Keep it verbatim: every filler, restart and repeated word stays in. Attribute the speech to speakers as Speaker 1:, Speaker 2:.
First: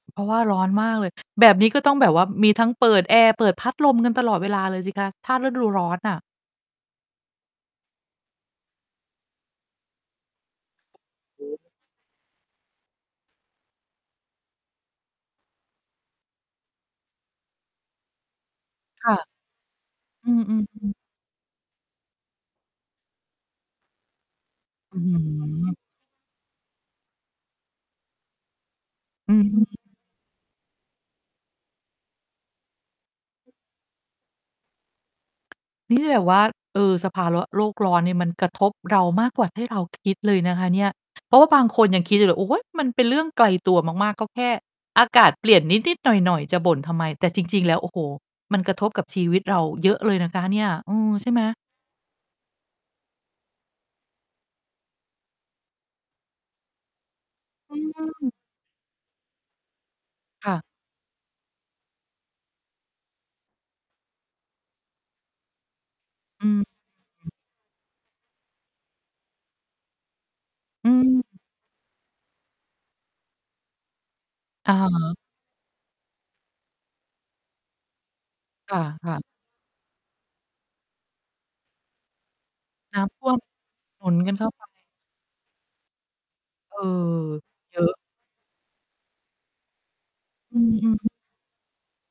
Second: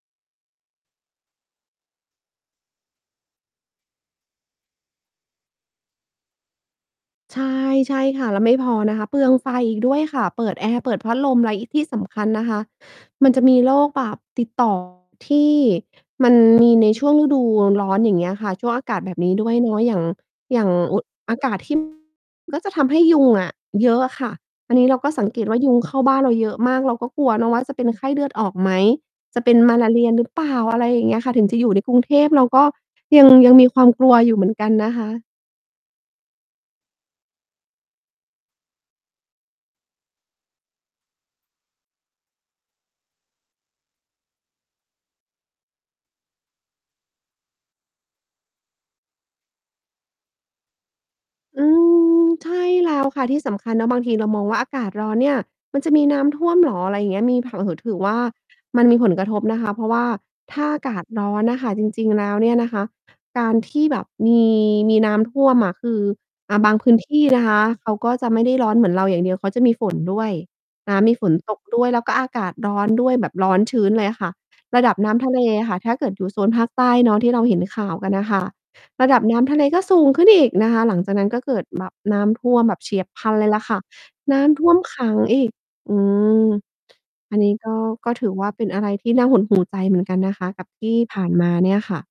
Speaker 1: เพราะว่าร้อนมากเลย แบบนี้ก็ต้องแบบว่ามีทั้งเปิดแอร์ เปิดพัดลมกันตลอดเวลาเลยสิคะ ถ้าฤดูร้อนน่ะ
Speaker 2: ใช่ ใช่ค่ะ แล้วไม่พอนะคะ เปลืองไฟอีกด้วยค่ะ เปิดแอร์ เปิดพัดลม
Speaker 1: อ
Speaker 2: แ
Speaker 1: ื
Speaker 2: ล
Speaker 1: ๊
Speaker 2: ้ว
Speaker 1: ด
Speaker 2: อีกที่สำคัญนะคะมันจะมีโรคแบบติด ต่อ ที่มัน มีในช่วงฤดูร้อน อย่างเงี้ยค่ะ ช่วงอากาศ
Speaker 1: ค
Speaker 2: แ
Speaker 1: ่
Speaker 2: บ
Speaker 1: ะ
Speaker 2: บนี้ด้วยเนาะ อย่าง
Speaker 1: อืม ๆ
Speaker 2: อย่าง
Speaker 1: อืม
Speaker 2: อุ อากาศ ที่ ก็จะทำให้ยุงอะเยอะอะค่ะ อันนี้เ
Speaker 1: อ
Speaker 2: ร
Speaker 1: ื
Speaker 2: า
Speaker 1: ้อ
Speaker 2: ก็สั
Speaker 1: ฮ
Speaker 2: งเกตว่า ย
Speaker 1: ือ
Speaker 2: ุงเข้าบ้านเราเยอะมาก เราก็กลัวเนาะว่าจะเป็นไข้เลือดออกไหม
Speaker 1: อื
Speaker 2: จะ
Speaker 1: อ
Speaker 2: เป็
Speaker 1: ฮ
Speaker 2: น
Speaker 1: ึ
Speaker 2: มาลาเรียหรือเปล่า อะไรอย่างเงี้ยค่ะ ถึงจะอยู่ในกรุงเทพ เราก็ ยัง ยังมีความกลัวอยู่เหมือนกันนะคะ
Speaker 1: นี่ แบบว่า เออ สภาเลาะ โลกร้อนเนี่ยมันกระทบเรามากกว่าที่เราคิดเลยนะคะเนี่ย เพราะว่าบางคนยังคิดอยู่เลยว่า "โอ๊ย! มันเป็นเรื่องไกลตัวมาก ๆ ก็แค่อากาศเปลี่ยนนิด ๆ หน่อย ๆ จะบ่นทำไม" แต่จริง ๆ แล้ว โอ้โฮ! มันกระทบกับชีวิตเราเยอะเลยนะคะเนี่ย อือ ใช่ไหม?
Speaker 2: อืม ใช่ แล้ว ค่ะที่สำคัญเนาะ บางทีเรามองว่า อากาศร้อนเนี่ย มันจะมีน้ำท่วมเหรอ อะไรเงี้ย มีแผนผ
Speaker 1: อ
Speaker 2: ั
Speaker 1: ื
Speaker 2: งถือว่า
Speaker 1: อ
Speaker 2: มันมีผลกระทบนะคะ เพราะว่า
Speaker 1: ค่
Speaker 2: ถ
Speaker 1: ะ
Speaker 2: ้าอากาศร้อนน่ะค่ะ จริง ๆ แล้วเนี่ยนะคะ การที่แบบมี มีน้ำท่วมอะ คือ
Speaker 1: อื
Speaker 2: อ่
Speaker 1: ม
Speaker 2: า บางพื้นที
Speaker 1: อ
Speaker 2: ่
Speaker 1: ือ
Speaker 2: นะคะ เขาก็จะไม่ได้ร้อนเหมือนเราอย่างเดียว เขาจะมี ฝนด้วย
Speaker 1: อื
Speaker 2: น้ำ มี ฝ
Speaker 1: อ
Speaker 2: นตก ด้วย แล้วก็อากาศร้อน ด้วย แบบร้อนชื้นเลยอะค่ะ
Speaker 1: อะ
Speaker 2: ร
Speaker 1: ฮ
Speaker 2: ะดับน
Speaker 1: ะ
Speaker 2: ้ำทะเลอะค่ะ ถ้าเกิดอยู่โซนภาคใต้เนาะที่เราเห็นข่าวกันน่ะ ค่ะ
Speaker 1: ค
Speaker 2: ระ
Speaker 1: ่ะ
Speaker 2: ดั
Speaker 1: ๆ
Speaker 2: บน้ำทะเลก็สูงขึ้นอีกนะคะ หลังจากนั้นก็เกิด ล น้ำท่วมแบบเฉ
Speaker 1: น
Speaker 2: ี
Speaker 1: ้
Speaker 2: ยบ
Speaker 1: ำ
Speaker 2: พ
Speaker 1: ท
Speaker 2: ล
Speaker 1: ่
Speaker 2: ั
Speaker 1: ว
Speaker 2: น
Speaker 1: ม
Speaker 2: เลยล่ะค่ะ
Speaker 1: หนุนกั
Speaker 2: น
Speaker 1: น
Speaker 2: ้
Speaker 1: เข้า ไ
Speaker 2: ำ
Speaker 1: ป
Speaker 2: ท่วมขังอีก อืม
Speaker 1: เออ
Speaker 2: อันนี้ก็
Speaker 1: เยอะ
Speaker 2: ก็ถือว่าเป็นอะไรที่น่าหดหู่ ใจเหมือนกันนะคะ
Speaker 1: อื
Speaker 2: กับ
Speaker 1: อ
Speaker 2: ท
Speaker 1: อื
Speaker 2: ี่
Speaker 1: อ
Speaker 2: ผ่านมาเนี่ยค่ะ